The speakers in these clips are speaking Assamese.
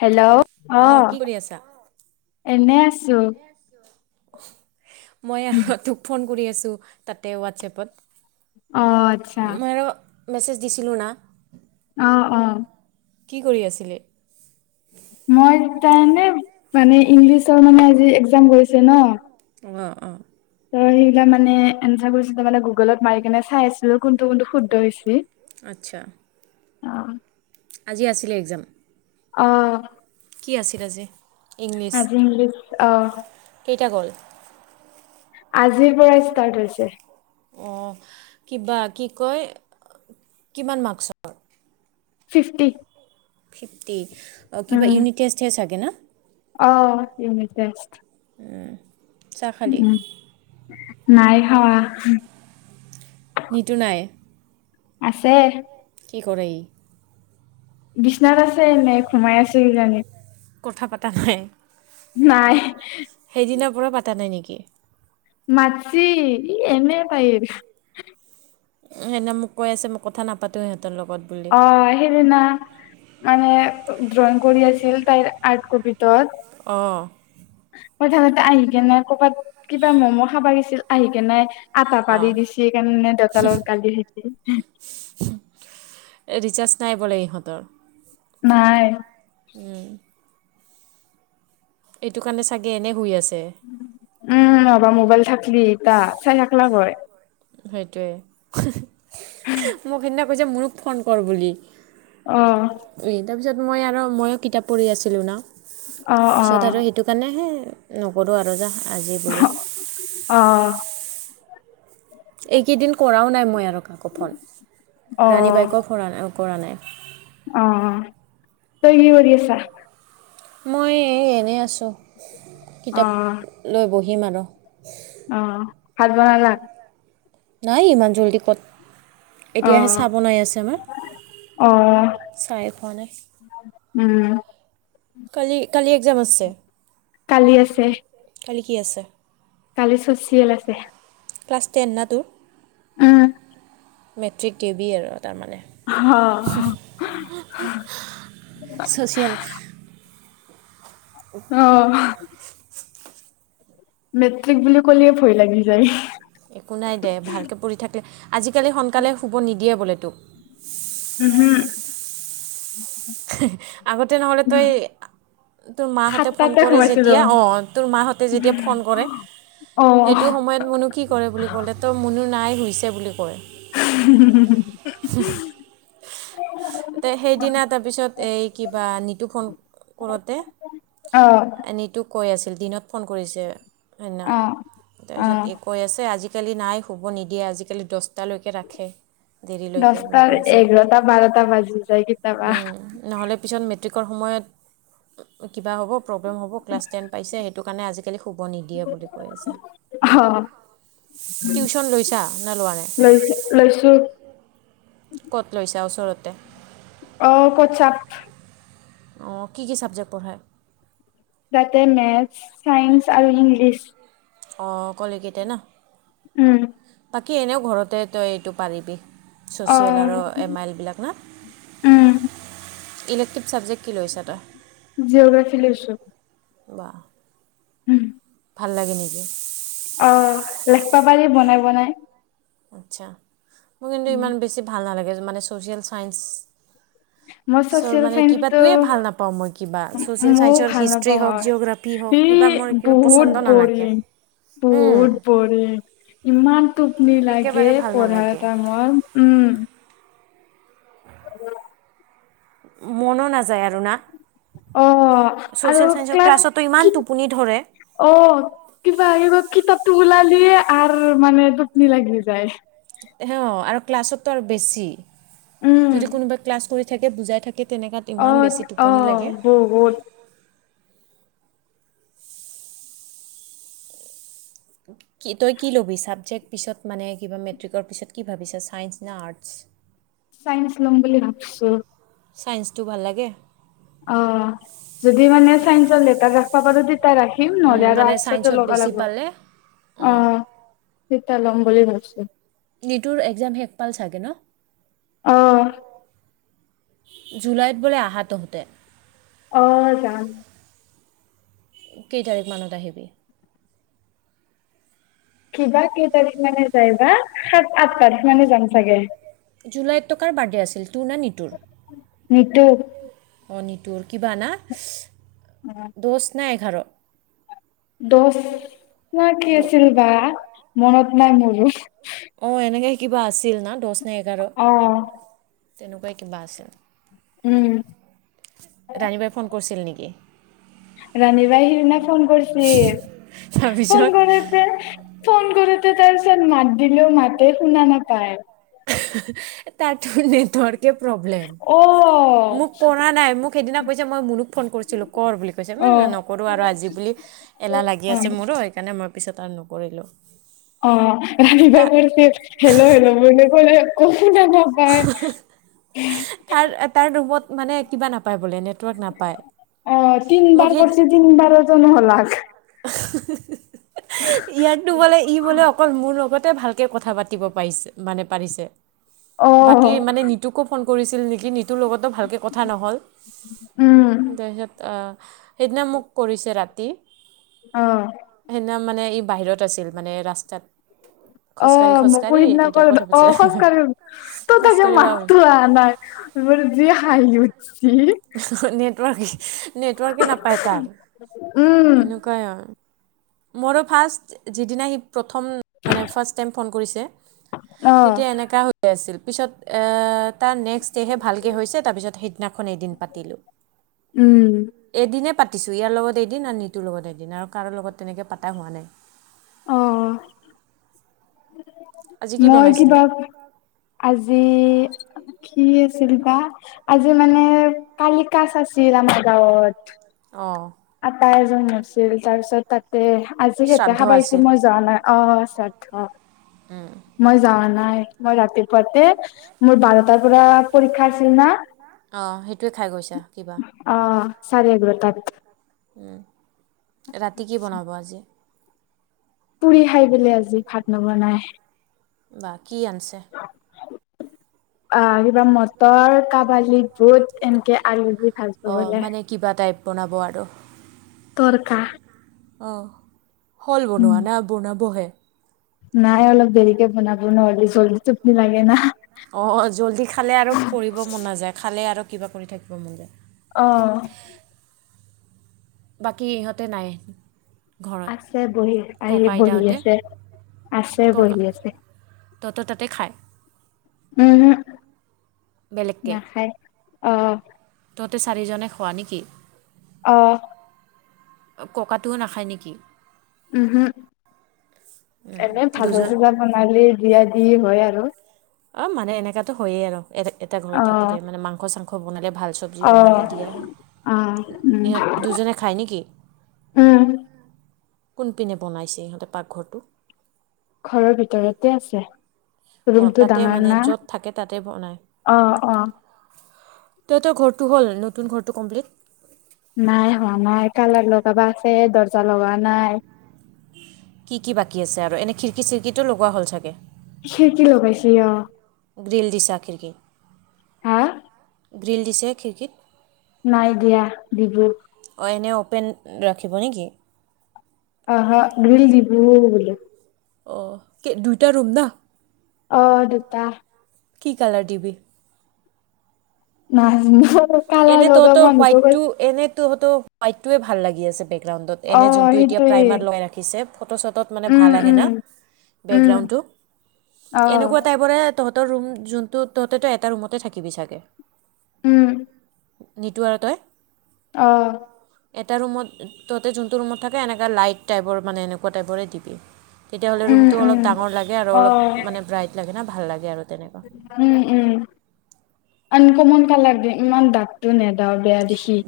হেল্ল'? অ অঁ, কি কৰি আছা এনে আছো। [unintelligible] মই আ তোক ফোন কৰি আছোঁ তাতে হোৱাটছেপত। অঁ আচ্ছা। মেছেজ দিছিলোঁ না অঁ অঁ। কি কৰি আছিলি? মই তাৰনে মানে ইংলিছৰ মানে আজি একজাম গৈছে ন? অঁ অঁ ত' সেইবিলাক মানে এনচাৰবোৰ কৰি মানে গুগলত মাৰি কেনে চাই আছিলো কোনটো কোনটো শুধ আচ্ছা। অহ। আজি আছিলে একজাম? অ' কি আছিল আজি? ইংলিছ আজি ইংলিছ, অ। কেইটা গ'ল আজিৰ পৰা ষ্টাৰ্ট হৈছে। অ' কিবা, কি কয় কিমান মাৰ্কসৰ? ফিফটি। ফিফটি? অ কিবা উম ইউনিট টেষ্টহে চাগে ন? অ' ইউনিট টেষ্ট। উম। চাহ খালি? উম নাই খাৱা। নিতু নাই? আছে। কি কৰে ই? বিচনাত আছে এনেই, ঘুমাই আছে [unintelligible] কথা পাতা নাই? নাই। সেইদিনা পৰা পাতা নাই নেকি? মাতচি, ই এনে পা সেইদিনা মোক কৈ আছে মই কথা নাপাতোৱে অ সেইদিনা মানে ড্ৰয়িং কৰি আছিল তাইৰ আৰ্ট কপিটোত অ। কইথানতে আহি কে নাই কৰ'বাত কিবা ম'ম' খাবা গৈছিল আহি কে নাই আটা পাৰি অঁ দিছি এইকাৰণে দতালৰ গালি হৈছে ৰিচাৰ্জ নাই বলে ইহঁতৰ ভাই, উম। এইটো কাৰণে চাগে এনে শুই আছে। উম! মোবাইল, থাকল এটা [unintelligible] সেইটোৱে মোক সেইদিনা কৈছে মোৰো, ফোন কৰ বুলি আহ! তাৰপিছত মই আৰু ময়ো কিতাপ পঢ়ি আছিলোঁ ন, অ পিছত আৰু সেইটো কাৰণেহে নকৰো আৰু যা। আজি বুলি অ অ এইকেইদিন কৰাও নাই মই আৰু কাকো ফোন। অ ৰাণী বাইকো‌ [unintelligible] কৰা নাই। অ', তই কি কৰি আছা? মই এই এনেই আছো। অ কিতাপ লৈ বহি [inaudible] অ', ভাত বনালা? নাই ইমান জল্দি ক'ত অ এতিয়াহে চাহ বনাই আছে আমাৰ, অ চাহে খোৱা নাই। উম কালি, কালি একজাম আছে? কালি আছে কালি কি আছে? কালি ছ'চিয়েল আছে। ক্লাছ টেন না তোৰ? উম মেট্ৰিক দিবি আৰু তাৰমানে। অ ছ'চিয়েল অ' মেট্ৰিক বুলি ক'লে ভয় লাগি যায়। একো নাই দে, ভালকে পঢ়ি থাকিলে আজিকালি সোনকালে শুব নিদিয়ে বোলে তোক! উহু আগতে নহ'লে তই তোৰ মাহঁতে ফোন সাতটাতে কৰে সোমাইছিলো যেতিয়া, অ, তোৰ মাহঁতে যেতিয়া ফোন কৰে, অ সেইটো সময়ত মুনু কি কৰে বুলি ক'লে তই মুনু নাই ছে বুলি এতিয়া সেইদিনা তাৰপিছত এই কিবা নিতুক ফোন কৰোঁতে, অ নিতুক কৈ আছিল দিনত ফোন কৰিছে। [unintelligible] অ অ তাৰপিছত এ কৈ আছে আজি কালি নাই শুব নিদিয়ে, আজিকালি দছ দছটা, বুলি এঘাৰটা, বাৰটা বাজি যায় কেতিয়াবা। উম, নহ'লে পিছত মেট্ৰিকৰ সময়ত কিবা হ'ব, প্ৰব্লেম হ'ব, ক্লাছ টেন পাইছে, সেইটোকাৰনে আজিকালি শুব নিদিয়ে বুলি কৈ আছে। অ টিউচন লৈছা নে লোৱা নাই? লৈ লৈছো ক'ত লৈছা ওচৰত? টে [unintelligible] অ'কচাপ [unintelligible] অ-কি কি চাবজেক্ট পঢ়ায়? তাতে মেথ, চাইন্স আৰু ইংলিছ। অ- অকল এই কেইটা ন? উম- বাকী এনেও ঘৰতে তই এইটো পাৰিবি। অ ছ'চিয়েল আৰু এম-আইল বিলাক না? উম ইলেকটিভা চাবজেক্ট - জিঅগ্ৰাফি লৈছো। বাহ- উম [unintelligible] ভাল লাগে নেকি? অ' লেখব পাৰি বনাই বনাই। আচ্ছা। মোৰ কিন্তু ইমান বেছি ভাল নালাগে। মানে ছ'চিয়েল চায়েঞ্চ। মোৰ চচিয়েল চাইন্সটো নাপাওঁ মই কিবা ছ'চিয়েল মইও চায়েন্সৰ ভাল হিষ্ট্ৰী নাপাও। হওক জিঅ'গ্ৰাফী হওক কিবা মোৰ কিবা পচন্দ ই--বহুত নালাগে বৰিং- বহুত বৰিং। ইমান- টোপনি লাগে একেবাৰে ভাল নালাগে পঢ়াৰ টাইমত। উম- মন নাযায় আৰু না? অ- আৰু ছ'চিয়েল চায়েন্সৰ ক্লাছ ক্লাছতো ইমান কি- টোপনি ধৰে অ- কিবা আহিব কিতাপ- ওলালিয়ে আৰু মানে টোপনি লাগি যায়। আৰু ক্লাছততো আৰু বেছি উম যদি কোনোবাই ক্লাছ কৰি [unintelligible] বুজাই থাকে তেনেকুৱাত ইমান বেছি টোপনি লাগে [unintelligible] কি তই কি ল'বি ছাবজেক্ট পিছত মানে কিবা মেট্ৰিকৰ পিছত কি ভাবিছা ছাইন্স না আৰ্টছ চাইন্স লম বুলি ভাবিছো। ছায়ন্সটো ভাল লাগে অ' যদি মানে চাই লেটাৰ ৰাখবা পাৰো তেতিয়া ৰাখিম নহলে উম, আৰু মানে আৰ্টছ ছাইন্সত লবা বেছি পালে অ'। লাগবো ল'ম বুলি ভাবিছো নিতুৰ একজাম শেষ পাল চাগে ন অহ জুলাইত বোলে আহ তহঁতে। অ' জানো কেই তাৰিখ মানত আহিবি। কিবা কেই তাৰিখ মানে যাই বা সাত আঠ তাৰিখ মানে যাম চাগে। জুলাইত কাৰ বাৰ্থডে আছিল তোৰ ন নিতুৰ নিতু অ টোৰ কিবা না [unintelligible] ধাৰ, দহ ন কি দ আছিল বা মনত নাই মোৰো অ' এনেকে কিবা আছিল না দ অ' তেনেকুৱাই কিবা আছিল। উম! ৰাণী বাই ফোন কৰিছিল নেকি? ৰাণী বাই ফোন কৰিছিল ফোন তাৰপিছত কৰিছে ফোন, কৰোতে তাৰ পিছত মাত দিলেও মাতে শুনা নাপায়। তাত ন নেটৱৰ্ক, একে প্ৰব্লেম অ মোক কৰা নাই মোক সেইদিনা কৈছে মই মনুক ফোন কৰিছিলোঁ কৰ বুলি কৈছে অ অ ম নকৰোঁ আৰু আজি বুলি এলাহ লাগি আছে মোৰো সেইকাৰণে মই পিছত আৰু নকৰো। কৰিলোঁ। অ ৰাতিপা কৰিছিল হেল্ল' হেল্ল' বুলি ক ক ন নাপায়, তাৰ তাৰ ৰুমত মানে কিবা নাপায়। বোলে নেটৱৰ্ক নাপায় অ তিন মোক বাৰ সেই কৰিছে, তিনি বাৰ! [inaudible] ইয়াতো বোলে, ই বোলে অকল মোৰ লগত তাই ভালকে কথা পাতিব পাইছে মানে পাৰিছে? অ বাকী মানে নিতুকো ফোন কৰিছিল নেকি ন তোৰ লগতটো ভালকৈ কথা নহ'ল। উম [unintelligible] সেইদিনা মোক কৰিছে ৰাতি অ। সেইদিনা মানে ই বাহিৰত আছিল মানে ৰাস্তাত খোজকাঢ়ি অঁ মোকো খোজকাঢ়ি সিদিনা তেতিয়া কৰ ক'ত অ হৈছে খোজ কঢ়ি তোৰ তা কিবা খোজকাঢ়িব মাতটোৱে আহা নাই, মোৰ যি হাঁহি উঠছ [unintelligible] নেটৱৰ্ক নেটৱৰ্কে নাপায় তাৰ, উম এনেকুৱাই মোৰো ফাৰ্ষ্ট যিদিনা সি প্ৰথম মানে ফাৰ্ষ্ট টাইম ফোন কৰিছে, অ তেতিয়া এনেকুৱা হৈ আছিল পিছত এ তাৰ নেক্সট ডেহে ভালকৈ হৈছে, তাৰপিছ সেইদিনাখন এদিন। পাতিলোঁ উম এদিনে পাতিছো, ইয়াৰ লগত এদিন আৰু নিতুৰ লগত এদিন আৰু কাৰো লগত তেনেকে পাতা হোৱা নাই। অঁ। আজি কি মই বনাইছিলে কিবা, আজি কি আছিল বা আজি মানে কালি কাচ ছিল আমাৰ গাঁৱত অঁ আটা এজন মৰছিল তাৰপিছত তাত দে আজি সেতে শ্ৰাদ্ধ খাবা আহিছিল আছিল মই যোৱা নাই, অঁ শ্ৰাদ্ধ উম মই যাৱা নাই, মই ৰাতিপুৱাতে, মোৰ বাৰটাৰ পৰা পৰীক্ষা আছিল না অঁ সেইটোৱে খাই গৈছা কিবা? চাৰে-এঘ্ৰতাত উম। ৰাতি কি বনাব আজি? পুৰি খাই বলে আজি, ভাত নবনাই। বাহ কি আনছে? আহ, কিবা মটৰ, কাবালি বুট, এনেকে আলু দি ভাজব অঁ বলে। মানে কিবা টাইপ বনাব আৰু। তৰকা অ' হল উম বনোৱা? না বনাব হে। নাই অলপ দেৰিকে বনাব, নহলে চল-চোপনি লাগে না অ জল্দি খালে আৰু পঢ়িব মন নাযায়, খালে আৰু কিবা কৰি থাকিব মন যায়। আহ বাকী ইহঁতে নাই। ঘৰত আছে বহি আহি ককা বহি আইতাহঁতে আছে আছে ককা বহি আছে তহঁতৰ ততেই খায়? উহো বেলেগকৈ নাখায় অহ তহতে চাৰিজনে খোৱা নেকি? অহ ককাটোও নাখায় নেকি? উহো এনে দুজন ভাজা-চাজা বনালে দিয়া উম, হয় আৰু অ মানে এলেকাটো হয়েই আৰু এটা ঘৰত অ থাকিলে মানে মাংস-চাংস বনালে, ভাল চব্জী অ বনালে দিয়া হয়। অ উম ইহঁত দুজনে খাই নেকি? উম কোনপিনে বনাইছে ইহঁতে পাকঘৰটো? ঘৰৰ ভিতৰতে আছে অঁ ৰুমটো তাতে ডাঙৰ মানে না, য'ত থাকে তাতে বনায় অ অ তহঁতৰ ঘৰটো হ'ল নতুন ঘৰটো কমপ্লিট? নাই হোৱা নাই, কালাৰ লগাবা আছে দৰ্জা লগোৱা নাই কি কি বাকী আছে আৰু এনে খিৰিকী চিৰিকিটো লগোৱা হ'ল চাগে খিৰিকী লগাইছে অ গ্ৰীল দিছা খিৰিকীৰ? হা? গ্ৰীল দিছে খিৰিকীত। নাই দিয়া, দিলো। পেন ৰাখিব নেকি? [unintelligible] অঁ, কি দুটা ৰুম না? অ, দুটা। কি কালাৰ দিবি? নাজনু। এনে তহঁতৰ হোৱাইটটো [unintelligible] এনে তহঁতৰ হোৱাটটোৱে লাগি আছে বে বেকগ্ৰাউণ্ডত অ এনে যোনটো এতিয়া সেইটোয়ে প্ৰাইমাৰ লগাই ৰাখিছে ফটো চটত মানে উম ভাল আহে উম না উম বেকগ্ৰাউণ্ডটো অ এনেকুৱা টাইপৰে তহঁতৰ ৰুম যোনটো তহঁতেটো এটা ৰুমতে থাকিবি চাগে। উম! নিতু আৰু তই। অহ। এটা ৰুমত তহতে যোনটো ৰুমত থাকে এনেকা লাইট টাইপৰ মানে এনেকুৱা টাইপৰে দিবি। তেতিয়াহ'লে উম ৰুমটো উম অলপ ডাঙৰ লাগে আৰু অ অলপ মানে ব্ৰাইট লাগে না। ভাল লাগে। আৰু তেনেকুৱা উম, উম। আনকমন কালৰ দে ইমান দাঠটো নে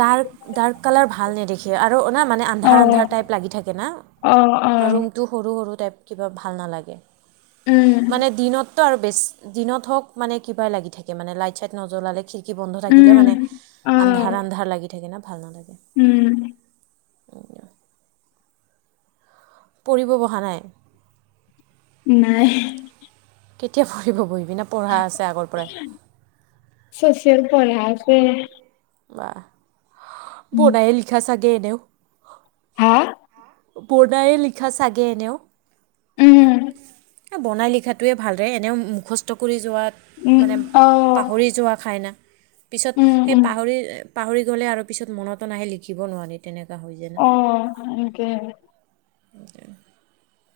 ডাৰ্ক ডাৰ্ক কালাৰ ভাল ভাল নেদেখি আ আৰু অ মানে অ আন্ধাৰ আন্ধাৰ টাইপ লাগি থাকে না। অ অ ৰুমটো সৰু সৰু টাইপ কিবা ভাল নালাগে। উম মানে দিনত তাৰ বেছ দিনত হওঁক মানে কিবাই লাগি থাকে মানে। লাইট চাইট নজ্বলালে চি কি বন্ধ থাকিলে উম মানে। অ আন্ধাৰ লাগি থাকে ন ভাল নালাগে। উম। [inaudible] পঢ়িব বহা নাই? নাই। কেতিয়া পঢ়িব বহি? চচিয়েল পঢ়া আছে তে বাহ! বনাই লিখা চাগ এ [unintelligible] হাঁ বনায়ে লিখা চাগে এনেও! উম এ বনাই লিখাটোৱে ভাল দে, এনেও মুখস্থ কৰি যোৱাত মানে অ পাহৰি যোৱা খাইনা পিছত, উম সেই উম পাহৰি পাহৰি গ'লে আৰু পিছত মনতো নাহে লিখিব নোৱাৰি, তেনেক অ', সেনকে। [inaudible]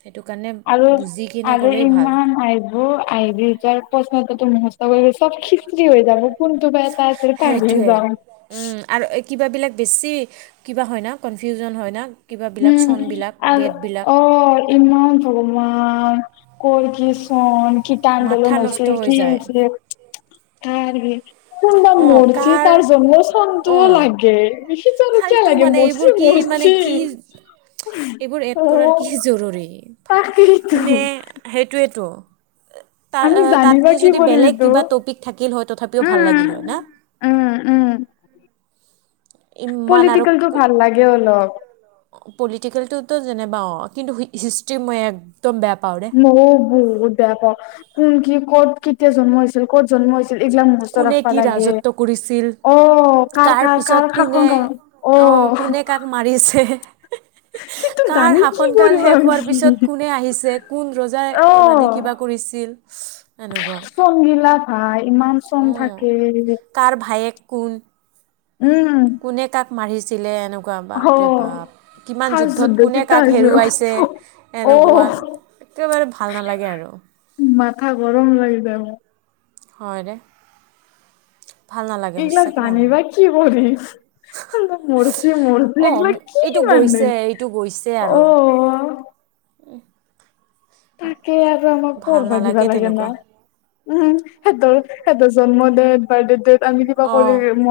সেইটো কাৰণে আৰু, বুজি কিনে আৰু গ'লেই ভাল ইমান আইব, আইলে এতিয়া প্ৰশ্নটোকে মুখস্থ কৰিছ চব খিচৰি হৈ যাব [unintelligible] পাহৰি সেইটোৱে যাওঁ। আৰু কিবাবিলাক বেছি, কিবা হয় না, কনফিউজন হয় না কিবাবিলাক উম, চনবিলাক আৰু, ডেটবিলাক অ', ইমান জমা! ক'ৰ কি চন! কিতা মাথা আন্দোলন নষ্ট হৈছিল, হৈ কি যায় হৈছিলে [inaudible] কোনবা অঁ মৰছি কাৰ তাৰ জন্মস্হানটোও অঁ লাগে, [unintelligible] কিয় ফাল্টু লাগে, মানে এইবোৰ মৰছি কি মানে মৰছি কি এইবোৰ অ এড কৰাৰ কি জৰুৰী? তাকেইতো কোনে, সেইটোৱেইতো। তাৰ, আমি অ, জানিবা তাতকে কি যদি কৰিম বেলেগ এইটো কিবা টপিক থাকিল হয়, তথাপিও ভাল লাগিল হয় উম না? ইমান আৰু পলিটিকেলতটো ভাল লাগে অলপ। পলিটিকেলটোতো যেনেবা অ', কিন্তু হিষ্ট্ৰী মই এক মইও বহুত বেয়া পাওঁ। কোন কি ক'ত কেতিয়া জন্ম হৈছিল ক'ত জন্ম হৈছিল এই বিলাক মুখস্থ কোনে ৰাখিব কি লাগে। ৰাজত্ব কৰিছিল অঔ কাৰ কাৰ পিছত কাৰ কোনে শাসন কালত অঁ অঔ কোনে কাক মাৰিছে কাৰ শাসনকাল শেষ হোৱাৰ পিছত আমি কোনে আহিছে, কোন ৰজাই মানে অ কিবা কৰিছিল এনেকুৱা। কম অঁ থাকে। কাৰ ভায়েক কোন? কোনে কাক মাৰি ছিলে এনে কুৱা বাপ ৰে' বাপ, কিমান যুদ্ধত কোনে কাক হেৰুৱাইছে এনেকুৱা একেবাৰে ভাল নালাগে আৰু। লাগিছে মোৰ হয় নে? এইগিলা জানি বা কি কৰি মৰিছে মৰিছে অঁ এইগলা এইটো কি মানে গৈছে এইটো অ' উ। [unintelligible] তাকে আৰু আমাক কৰবা দিবা নালাগে লাগে ন? তেনেকুৱা উম সেইটোৱে সেটো জন্ম ডেট বাৰ্থডে ডেট আমি কিবা অঁ কৰি [unintelligible]